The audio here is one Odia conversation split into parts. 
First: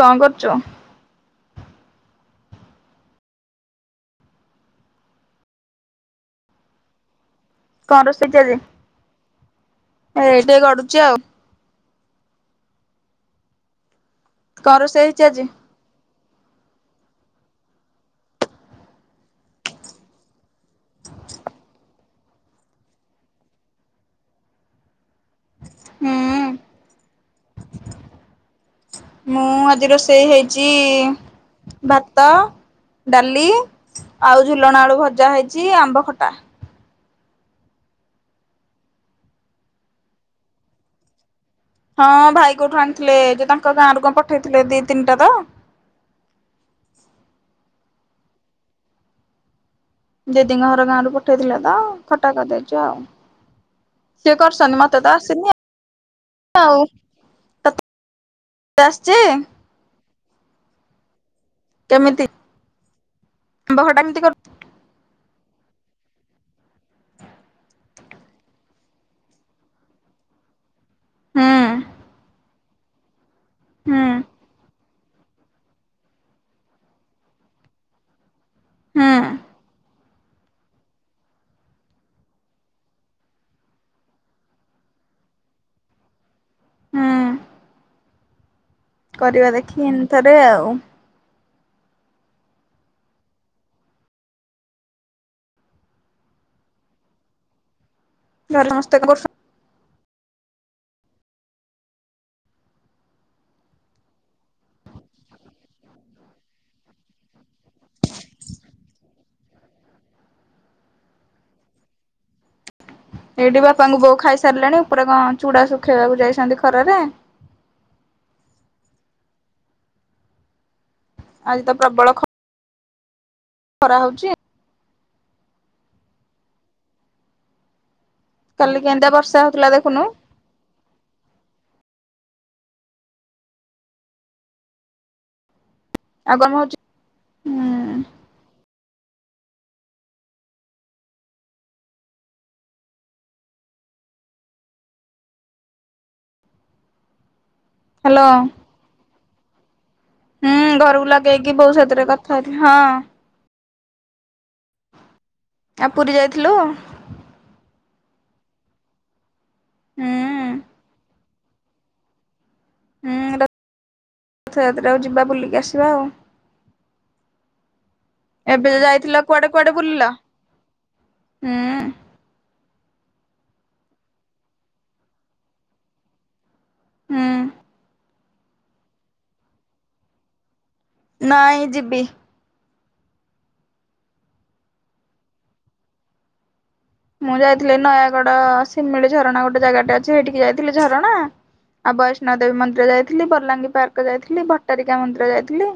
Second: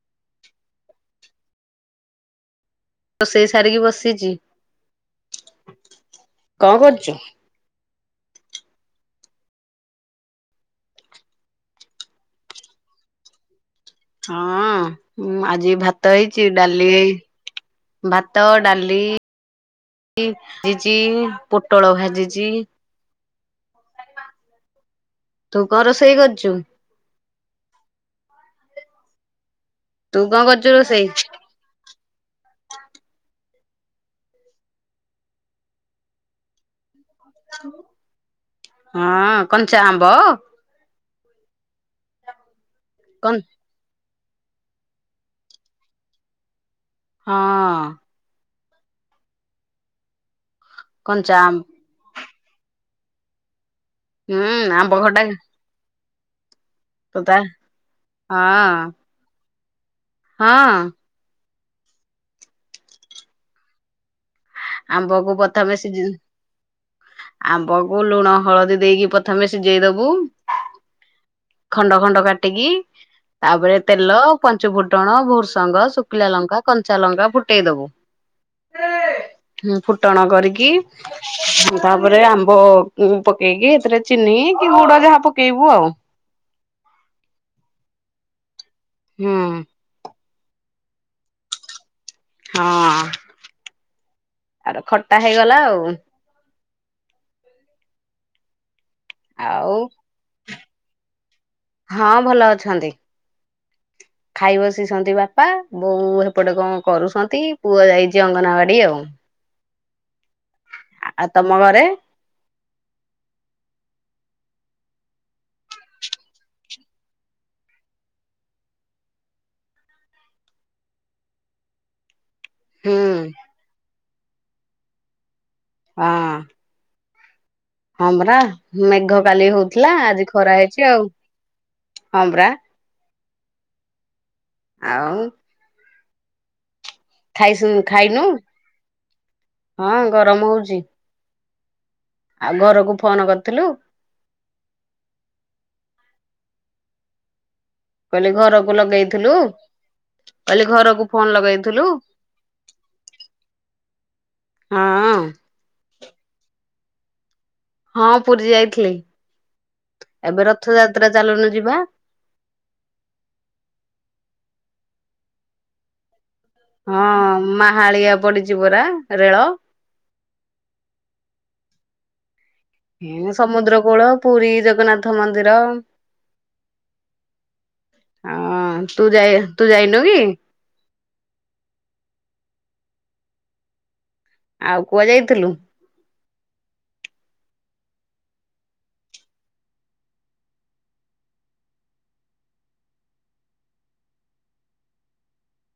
କଣ କରୁଛ? ରୋଷେଇ ସାରିକି ବସିଛି। କଣ କରୁଛୁ? କଣ ରୋଷେଇ [inaudible] ଆଜି। ଏ ଟିକେ ଗଡୁଛି ଆଉ। କଣ ରୋଷେଇ ହେଇଛି ହଁଁ ଆଜି ଭାତ। ଭାତ ହେଇଛି ଡାଲି, ଭାତ, ଡାଲି ହେଇଛି ପୋଟଳ ଭାଜିଛି। ତୁ କଁ ହୁଁ ରୋଷେଇ କରୁଚୁ? ମୁଁ ଆଜି ତୁ ରୋଷେଇ କଣ ହେଇଚି କରୁଛୁ ରୋଷେଇ? ଭାତ ଡାଲି ଆଉ ଝୁଲଣା ଆଳୁ ଭଜା ହେଇଛି ଆମ୍ବ ଖଟା। ହଁ କଞ୍ଚା ଆମ୍ବ। ହଁ ଭାଇ କୋଉଠୁ ଆଣିଥିଲେ କନ୍ ଯୋଉ ତାଙ୍କ ଗାଁରୁ କଣ ପଠେଇଥିଲେ ଦି ତିନିଟା ତ। ହଁ। ଦିଦିଙ୍କ ଘର ଗାଁରୁ କଞ୍ଚା ପଠେଇଥିଲା ଆମ୍ବ ତ ଖଟା କରିଦେଇଛୁ ଆଉ। ସିଏ ହୁଁ କରସଛନ୍ତି ଆମ୍ବ ମତେ ତ ଆସନି ଆଉ। ତତେ ଆ ହଁ। ଯେ ହଁ। କେମିତିବହ ଟା କେମିତି କର। ଆମ୍ବ କୁ ପ୍ରଥମେ ସିଯେ ଆମ୍ବକୁ ଲୁଣ ହଳଦୀ ଦେଇକି ପ୍ରଥମେ ସିଝେଇ ଦବୁ। ହୁଁ ଖଣ୍ଡ ଖଣ୍ଡ କାଟିକି ତାପରେ ହୁଁ ତେଲ ପଞ୍ଚୁ ଫୁଟଣ ଭୁର୍ସଙ୍ଗ ଶୁଖିଲା ଲଙ୍କା କଞ୍ଚା ଲଙ୍କା ଫୁଟେଇ ଦବୁ। ହୁଁ ଫୁଟଣ କରିକି ତାପରେ ଆମ୍ବ ପକେଇକି ଏଥିରେ ଚିନି କି ଗୁଡ଼ ଯାହା ପକେଇବୁ ଆଉ। ହୁଁ। ହୁଁ କରିବା ଦେଖିକିନି ଥରେ ଆଉ। ହଁ ଆର ଖଟା ହେଇଗଲା ଆଉ। ଘରେ ସମସ୍ତେ କଣ କ ଆଉ ହଁ ଭଲ ଅଛନ୍ତି? ଖାଇ ବସିଛନ୍ତି ବାପା, ବୋଉ ଏପଟେ କଣ କରୁଛନ୍ତି ପୁଅ ଯାଇଚି ଅଙ୍ଗନବାଡ଼ି ଆଉ। ଆଉ ତମ ଘରେ? ଏଇଠି ବାପାଙ୍କୁ ବୋଉ ଖାଇସାରିଲେଣି ଉପରେ କଣ ଚୁଡା ଶୁଖେଇବାକୁ ଯାଇଚନ୍ତି ଖରାରେ। ଆଜିତ ପ୍ରବଳ ଖ ହୁଁ। ଖରା ହଉଚି। ହଁ। ହଁ ପରା କାଲି କେମିତିଆ ମେଘ ବର୍ଷା କାଲି ହଉଥିଲା, ଦେଖୁନୁ ଆଜି ଖରା ହେଇଚି ଆଉ ହଁ ପରା। ଆଉ। ଆଉ ଗମ୍ ହଉଚି ଖାଇସୁ ଖାଇନୁ, ହଁ ଗରମ ହଉଚି। ଆଉ ଘରକୁ ଫୋନ୍ କରିଥିଲୁ? ହ୍ୟାଲୋ କହିଲି ଘରକୁ ଲଗେଇଥିଲୁ? ହୁଁ କହିଲି ଘରକୁ ଫୋନ୍ ଲଗେଇକି ଲଗେଇ ବୋଉ ଥିଲୁ? ସାଥିରେ କଥା ହେଇଥିଲି ହଁ। ହଁ। ଆ ପୁରୀ ଯାଇଥିଲୁ? ହଁ ପୁରୀ ଯାଇଥିଲି ଏବେ ରଥଯାତ୍ରା ଚାଲୁନୁ ଯିବା। ହୁଁ ରଥଯାତ୍ରାକୁ ଯିବା ବୁଲିକି ଆସିବା ଆଉ। ହଁ ମାହାଳିଆ ପଡ଼ିଚି ପରା ରେଳ। ପୂର୍ଲ ହୁଁ। ମୁଁ ସମୁଦ୍ର କୂଳ, ପୁରୀ ଜଗନ୍ନାଥ ମନ୍ଦିର ହୁଁ। ଅଁ ତୁ ଯାଇ ତୁ ଯାଇନୁ କି? ନାଇଁ ଯିବି। ଆଉ କୁଆ ଯାଇଥିଲୁ? ମୁଁ ଯାଇଥିଲି ନୟାଗଡ଼ ସିମିଳି ଝରଣା ଗୋଟେ ଜାଗାଟେ ଅଛି ହେଇଠିକି ଯାଇଥିଲି ଝରଣା। ଆଉ ବୈଷ୍ଣ ଦେବୀ ମନ୍ଦିର ଯାଇଥିଲି, ବଲାଙ୍ଗୀ ପାର୍କ ଯାଇଥିଲି, ଭଟ୍ଟାରିକା ମନ୍ଦିର ଯାଇଥିଲି।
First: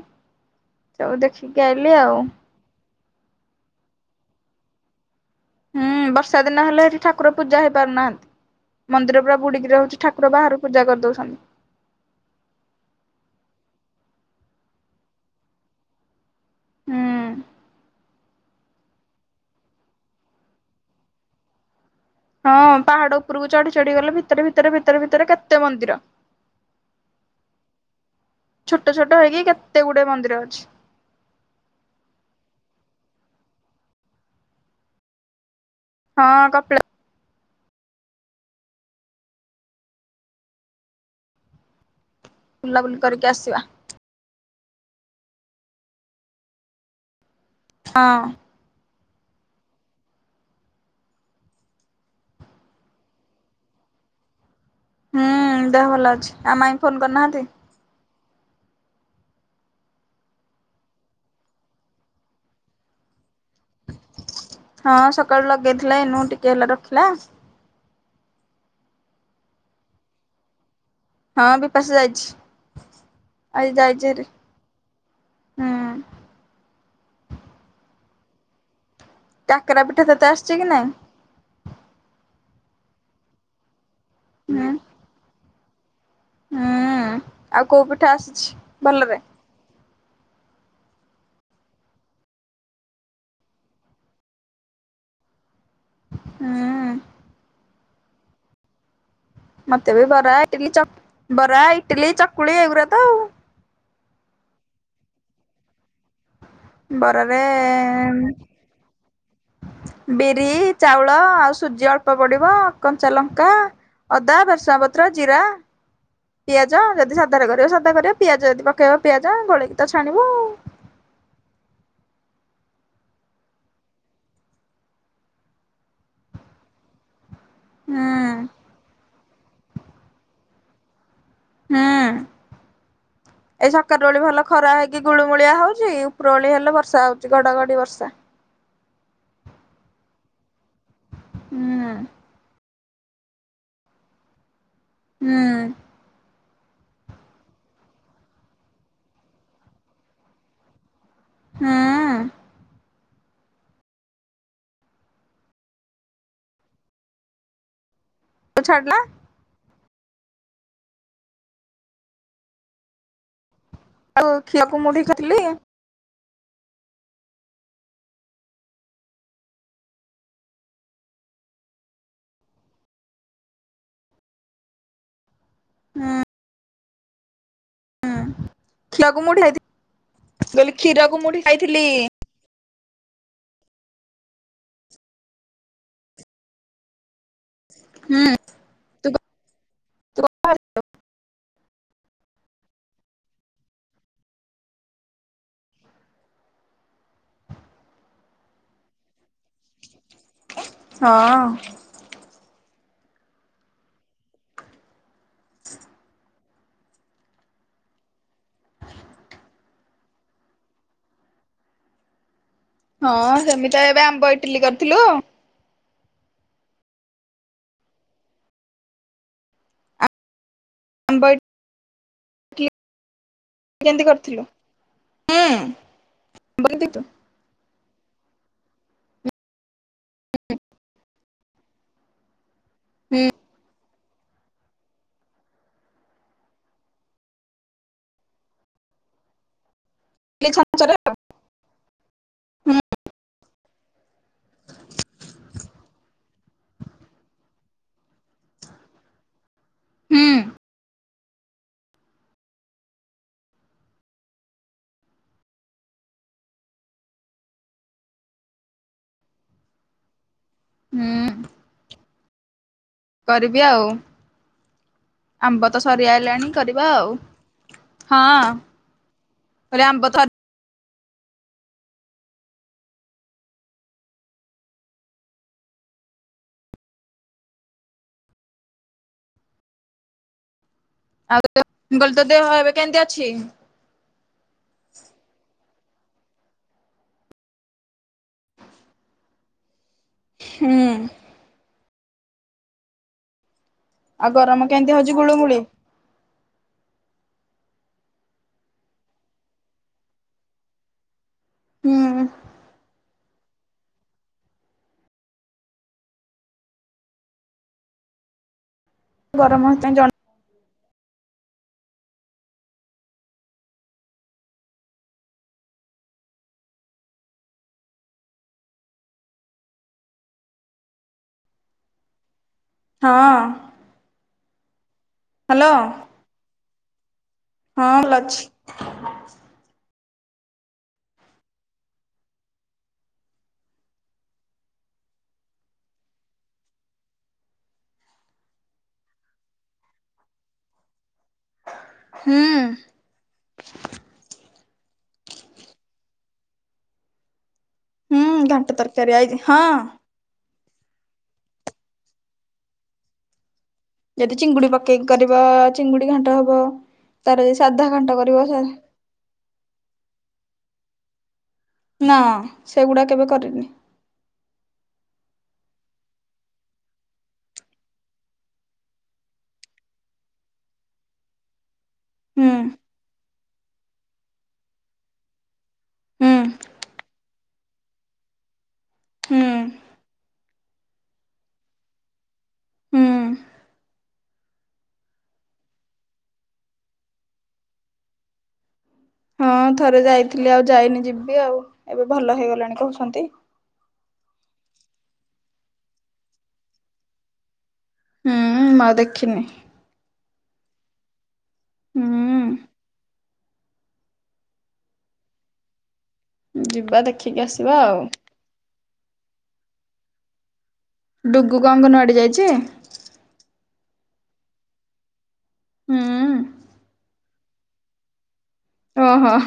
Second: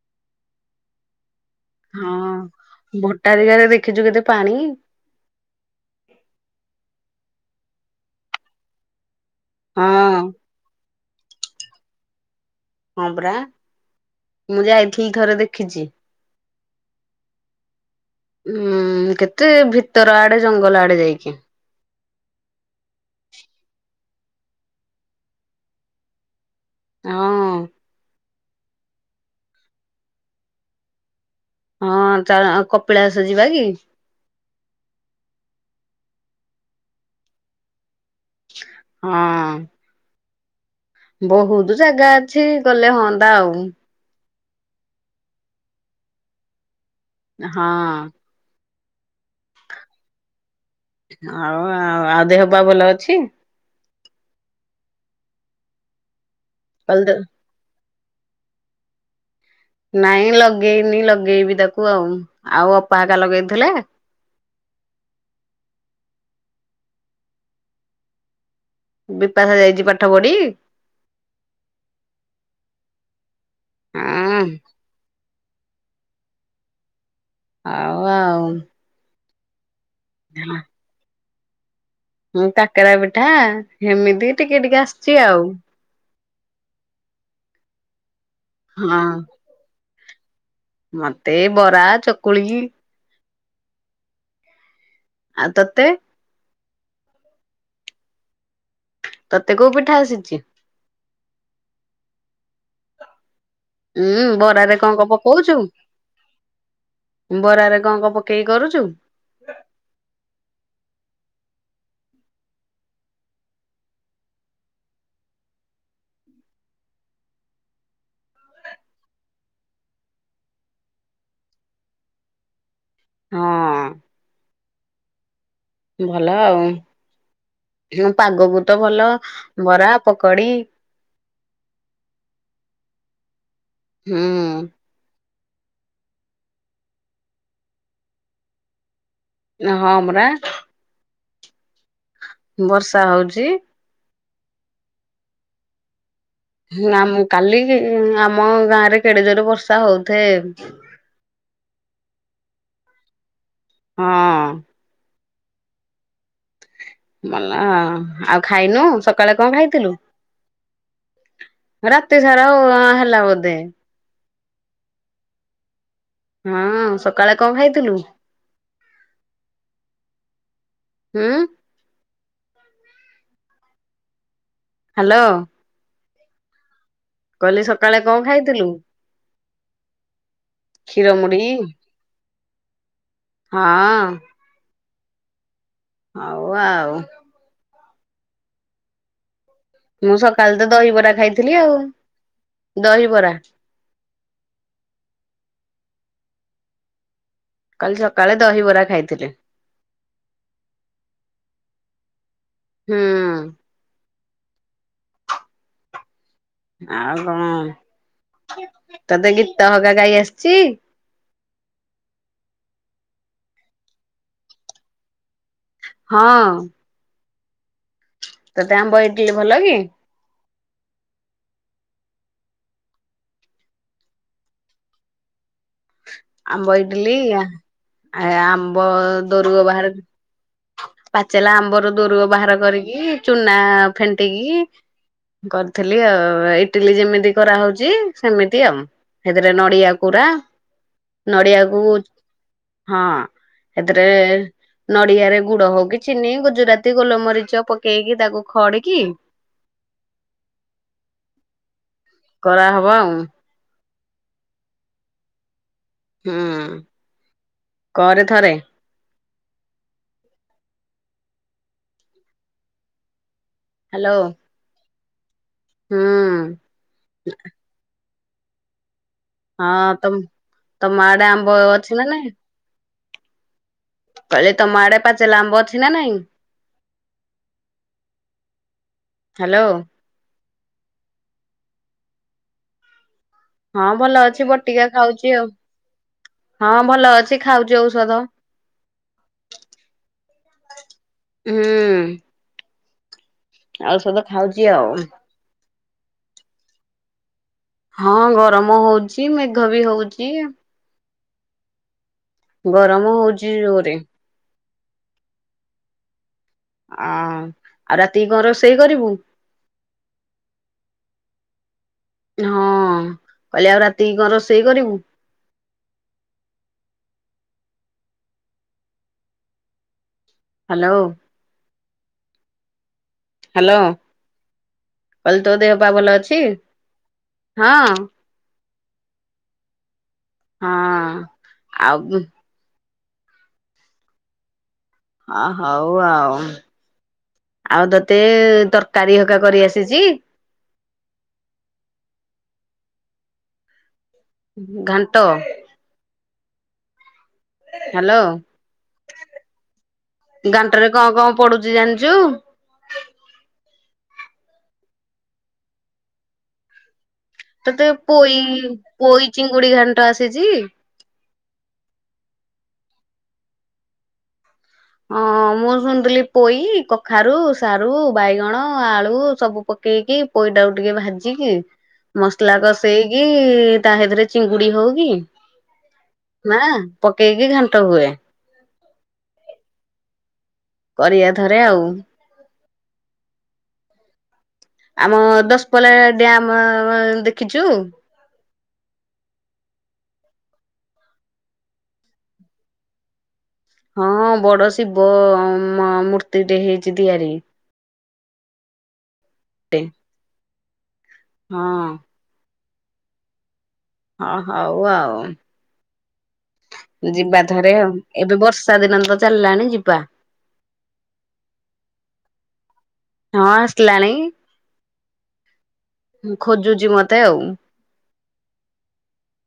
ସବୁ ଦେଖିକି ଆଇଲି ଆଉ। ଭଟ୍ଟାରିକାରେ ଦେଖିଚୁ କେତେ ପାଣି? ହୁଁ ବର୍ଷା ଦିନ ହେଲେ ହେଠି ଠାକୁର ପୂଜା ହେଇ ପାରୁନାହାନ୍ତି ମନ୍ଦିର ପୁରା ବୁଡିକି ହଁ ରହୁଚି ଠାକୁର ବାହାରୁ ପୂଜା କରିଦଉଛନ୍ତି। ହଁ ପରା ମୁଁ ଯାଇଥିଲି ଥରେ ଦେଖିଚି। ହୁଁ। ହୁଁ କେତେ ଭିତର ଆଡେ ଜଙ୍ଗଲ ଆଡେ ଯାଇକି। ହଁ ପାହାଡ ଉପରକୁ ଚଢି ଚଢି ଗଲେ ଭିତରେ- ଭିତରେ-ଭିତରେ-ଭିତରେ କେତେ ମନ୍ଦିର। ହଁ। ଛୋଟ ଛୋଟ ହେଇକି କେତେ ଗୁଡେ ମନ୍ଦିର ଅଛି। ହଁ ଚା କପିଳାସ ଯିବା କି? ହଁ କପିଳା ହଁ। ବହୁତୁ ଜାଗା ଅଛି ଗଲେ ବୁଲାବୁଲି କରିକି ହଅନ୍ତା ଆଉ। ଆସିବା ହଁ। ହଁ ଆଉ ଆଉ ଆଉ ଦେହ ପା ଭଲ ଅଛି? ହୁଁ ଦେହ ଭଲ ଅଛି, ଆଉ ମାଇଁ କାଲି ଫୋନ ତ କରିନାହାନ୍ତି? ନାଇଁ ଲଗେଇନି ଲଗେଇବି ତାକୁ ଆଉ, ଆଉ ଅପା ହେକା ଲଗେଇଥିଲେ? ହଁ ସକାଳୁ ଲଗେଇଥିଲେ ଏଇନୁ ଟିକିଏ ହେଲା ରଖିଲା। ବିପାଶା ଯାଇଚି ପାଠ ପଢି? ହଁ ବିପାଶା ଯାଇଛି ଆଜି ଯାଇଛି ହାରି। ହଁ ଆଉ ଆଉ। କାକରା ପିଠା ତତେ ଆସିଛି କି ନାଇଁ? ମୁଁ କାକେରା ପିଠା ହେମିତି ଟିକେ ହୁଁ ଟିକେ ଆସିଚି ଆଉ। ହୁଁ ଆଉ କୋଉ ପିଠା ଆସିଛି? ହଁ। ଭଲରେ? ମତେ ଏ ବରା ଚକୁଳି ହି। ଆଉ ତତେ? ହୁଁ। ତତେ କୋଉ ମତେ ପିଠା ବି ବରା, ଆସିଛି? ଇଟିଲି, ଚପ୍, ବରା, ଇଟିଲି, ଚକୁଳି ଏଗୁୁରା ତ ଆଉ। ଉୁଁ ବରାରେ କଣ କଣ ପକଉଚୁ? ବରାରେ କଣ କଣ ପକେଇକି କରୁଚୁ? ବିରି ଚାଉଳ ଆଉ ସୁଜି ଅଳ୍ପ ପଡିବ କଞ୍ଚା ଲଙ୍କା। ଅଦା, ଭେରସୁଂଗା ପତ୍ର, ଜିରା। ପିଆଜ ଯଦି ସାଧାରେ କରିବ ସାଧା କରିବ ପିଆଜ ଯଦି ପକେଇବ ପିଆଜ ଗୋଳେଇକି ତ ଛାଣିବ ଆଉ। ହଁ। ଭଲ ଆଉ ହୁଁ ପାଗକୁ ତ ଭଲ ବରା, ପକଡି। ହୁଁ ଏ ସକାଳ ବୋଳି ଭଲ ଖରା ହୁଁ ହେଇ କି ଗୁଳୁମୁଳିଆ ହଉଛି ଉପରଉଳି ହେଲେ ବର୍ଷା ହଉଛି ଘଡଘଡି ବର୍ଷା। ହଁ ପରା। ହୁଁ ବର୍ଷା ହଉଛି। ହୁଁ ନା ମୁଁ କାଲି ଆମ ଗାଁ ରେ କେଡେ ଜୋରରେ ବର୍ଷା ହଉଥଏ ହୁଁ ହଁ ଭଲ ଆଉ, ଆଉ ଖାଇନୁ ଛାଡିଲା ସକାଳେ କଣ ଖାଇଥିଲୁ? ରାତି ସାରା ହୋହା ହେଲା ବୋଧେ। ଆଉ [unintelligible] ମୁଢି ଖାଇଥିଲି। ହଁ ସକାଳେ କଣ ଖାଇଥିଲୁ? ହୁଁ ହାଲୋ ହଁ କହିଲି ସକାଳେ କଣ ଖାଇଥିଲୁ କ୍ଷୀରକୁ ମୁଢି ଖାଇଥିଲି କହିଲି କ୍ଷୀର କ୍ଷୀରକୁ ମୁଡି ମୁଢି ଖାଇଥିଲି ହଁ। ହଉ ଆଉ। ହୁଁ ତୁ ମୁଁ ତୁ ସକାଳେ ତ ଦହିବରା ଖାଇଥିଲି ଆଉ, ଦହିବରା। କାଲି ସକାଳେ ଦହିବରା ଖାଇଥିଲି। ହଁ ହୁଁ ଆଉ କଣ ତତେ ଗୀତ ହଗା ଗାଇ ଆସିଛି? ହଁ ସେମିତି ଏବେ ଆମେ ପା ଇଟିଲି କରିଥିଲୁ। ହଁ ତତେ ଆମ୍ବ ଇଟିଲି ଭଲ କି? ଆମ୍ବ କେମିତି କରିଥିଲୁ ହୁଁ ଆମ୍ବ କେମିତି କରିଥିଲୁ? ଇଟିଲି, ଆ ଆମ୍ବ ଦରୁଗ ବାହାରେ ପାଚଲା ଆମ୍ବର ଦୋରୁଓ ବାହାର କରିକି ହୁଁ ଚୁନା ଫେଣ୍ଟିକି। କରିଥିଲି ଆଉ ଇଟିଲି ଯେମିତି କରାହଉଛି ସେମିତି ଆଉ। ସେଥିରେ ନଡିଆ କୁରା [unintelligible] ନଡ଼ିଆକୁ ହୁଁ ହଁ ସେଥିରେ ନଡ଼ିଆରେ ଗୁଡ ହଉ କି ଚିନି ଗୁଜୁରାତି ଗୋଲମରିଚ ପକେଇକି ତାକୁ ଖଡିକି ହୁଁ କରାହବ ଆଉ। ହୁଁ କରେ ଥରେ। ହୁଁ କରିବି ଆଉ, ହ୍ୟାଲୋ ଆମ୍ବ ତ ହୁଁ ସରିଆଇଲାଣି କରିବା ଆଉ। ହଁ କହିଲି ହଁ ଆମ୍ବ ତ ତମ ଆଡେ ଆମ୍ବ ଅଛି ନା ନାଇଁ? କହିଲେ ତମ ଆଡେ ପାଚିଲା ଲାମ୍ବ ଅଛି ନା ନାଇଁ? ହ୍ୟାଲୋ ଆଉ ତ ଦେହ [unintelligible] ଏବେ କେମିତି ଅଛି? ହଁ ଭଲ ଅଛି ବଟିକା ଖାଉଛି ଆଉ, ହଁ ଭଲ ଅଛି ଖାଉଛି ଔଷଧ। ହୁଁ ହୁଁ। ହୁଁ। ଆଉ ଖାଉଛି ଗରମ ଆଉ କେମିତି ହଉଛି ଗୁଳୁଗୁଳି? ହଁ ଗରମ ହଉଛି ମେଘ ବି ହଉଛି। ହୁଁ। ଗରମ ହଉଚି ଜୋରେ। ଆ ଆଉ ରାତି କି କଣ ରୋଷେଇ କରିବୁ? ଗରମ ହେତୁ ପାଇ ଯ ହଁ କହିଲି ଆଉ ରାତି କଣ ରୋଷେଇ କରିବୁ? ହ୍ୟାଲୋ। ହଁ। ହାଲୋ କହିଲି ତୋ ହ୍ୟାଲୋ ଦେହ ପା ଭଲ ଅଛି? ହଁ ଭଲ ଅଛି। ହଁ ଆଉ ହ ହଉ ଆଉ। ଆଉ ତତେ ତରକାରୀ ହେକା କରି ଆସିଛି? ହୁଁ। ଘାଣ୍ଟ। ହ୍ୟାଲୋ ହୁଁ ଘଣ୍ଟା ତରକାରୀ ଆଇଛି ହଁ। ଘାଣ୍ଟରେ କ କ ପଡୁଛି ଜାଣିଛୁ? ଯଦି ଚିଙ୍ଗୁଡି ପକେଇ କରିବ ଚିଙ୍ଗୁଡି ଘାଣ୍ଟ ହବ ତାର ଯଦି ତତେ ସାଧା ଘାଣ୍ଟ ପୋଇ କରିବ ସା ପୋଇ ଚିଙ୍ଗୁଡ଼ି ଘାଣ୍ଟ ଆସିଛି? ନା ସେଗୁଡା କେବେ କରିନି। ହଁ ମୁଁ ଶୁଣଥିଲି ପୋଇ କଖାରୁ ସାରୁ ବାଇଗଣ ଆଳୁ ସବୁ ପ ପକେଇକି ପୋଇ ଟାକୁ ଭାଜିକି ହୁଁ। ମସଲା କଷେଇ କି ତାହ ହେତିରେ ଚିଙ୍ଗୁଡି ହଉ କି ହୁଁ ମା ପକେଇକି ଘାଣ୍ଟ ହୁଏ। ହୁଁ। କରିବା ଥରେ ଆଉ। ହୁଁ ଆମ ଦଶପଲା ଡ୍ୟାମ ଦେଖିଛୁ? ହଁ ଥରେ ଯାଇଥିଲି ଆଉ ଯାଇନି ଯିବି ଆଉ ଏବେ ଭଲ ହେଇଗଲାଣି କହୁଛନ୍ତି। ହଁ ବଡ ଶିବ ମ ମୂର୍ତ୍ତିଟେ ହେଇଛି ତିଆରି। ହୁଁ ମୁଁ ଆଉ ଦେଖିନି। ଟେ ହଁ। ହୁଁ। ହଁ ହଉ ଆଉ ଯିବା ଥରେ ଆଉ ଏବେ ବର୍ଷ ବର୍ଷା ଦିନ ତ ଚାଲିଲାଣି ଯିବା। ଡୁଗୁ କଣ ଅଙ୍ଗନବାଡି ଯାଇଛି? ହଁ ଆସିଲାଣି। ହୁଁ ଖୋଜୁଛି ମତେ ଆଉ। ହଁ ହଁ।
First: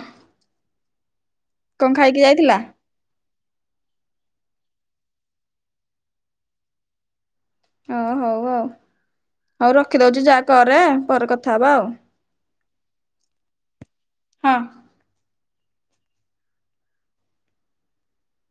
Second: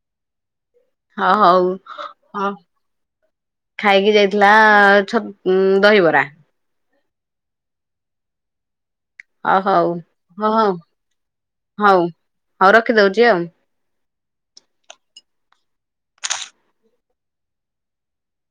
ହ ହଉ ଖାଇକି ଅ ଯାଇଥିଲା? ଖାଇକି ଯାଇଥିଲା ଛ ଦହିବରା। ଓ ହଉ ଆଉ ଅ ହଉ ରଖିଦଉଛି ଯା ହଁ ହଉ କରେ ପରେ କଥା ହବା ଆଉ। ହଉ ହଉ ରଖିଦଉଛି ଆଉ। ହଁ।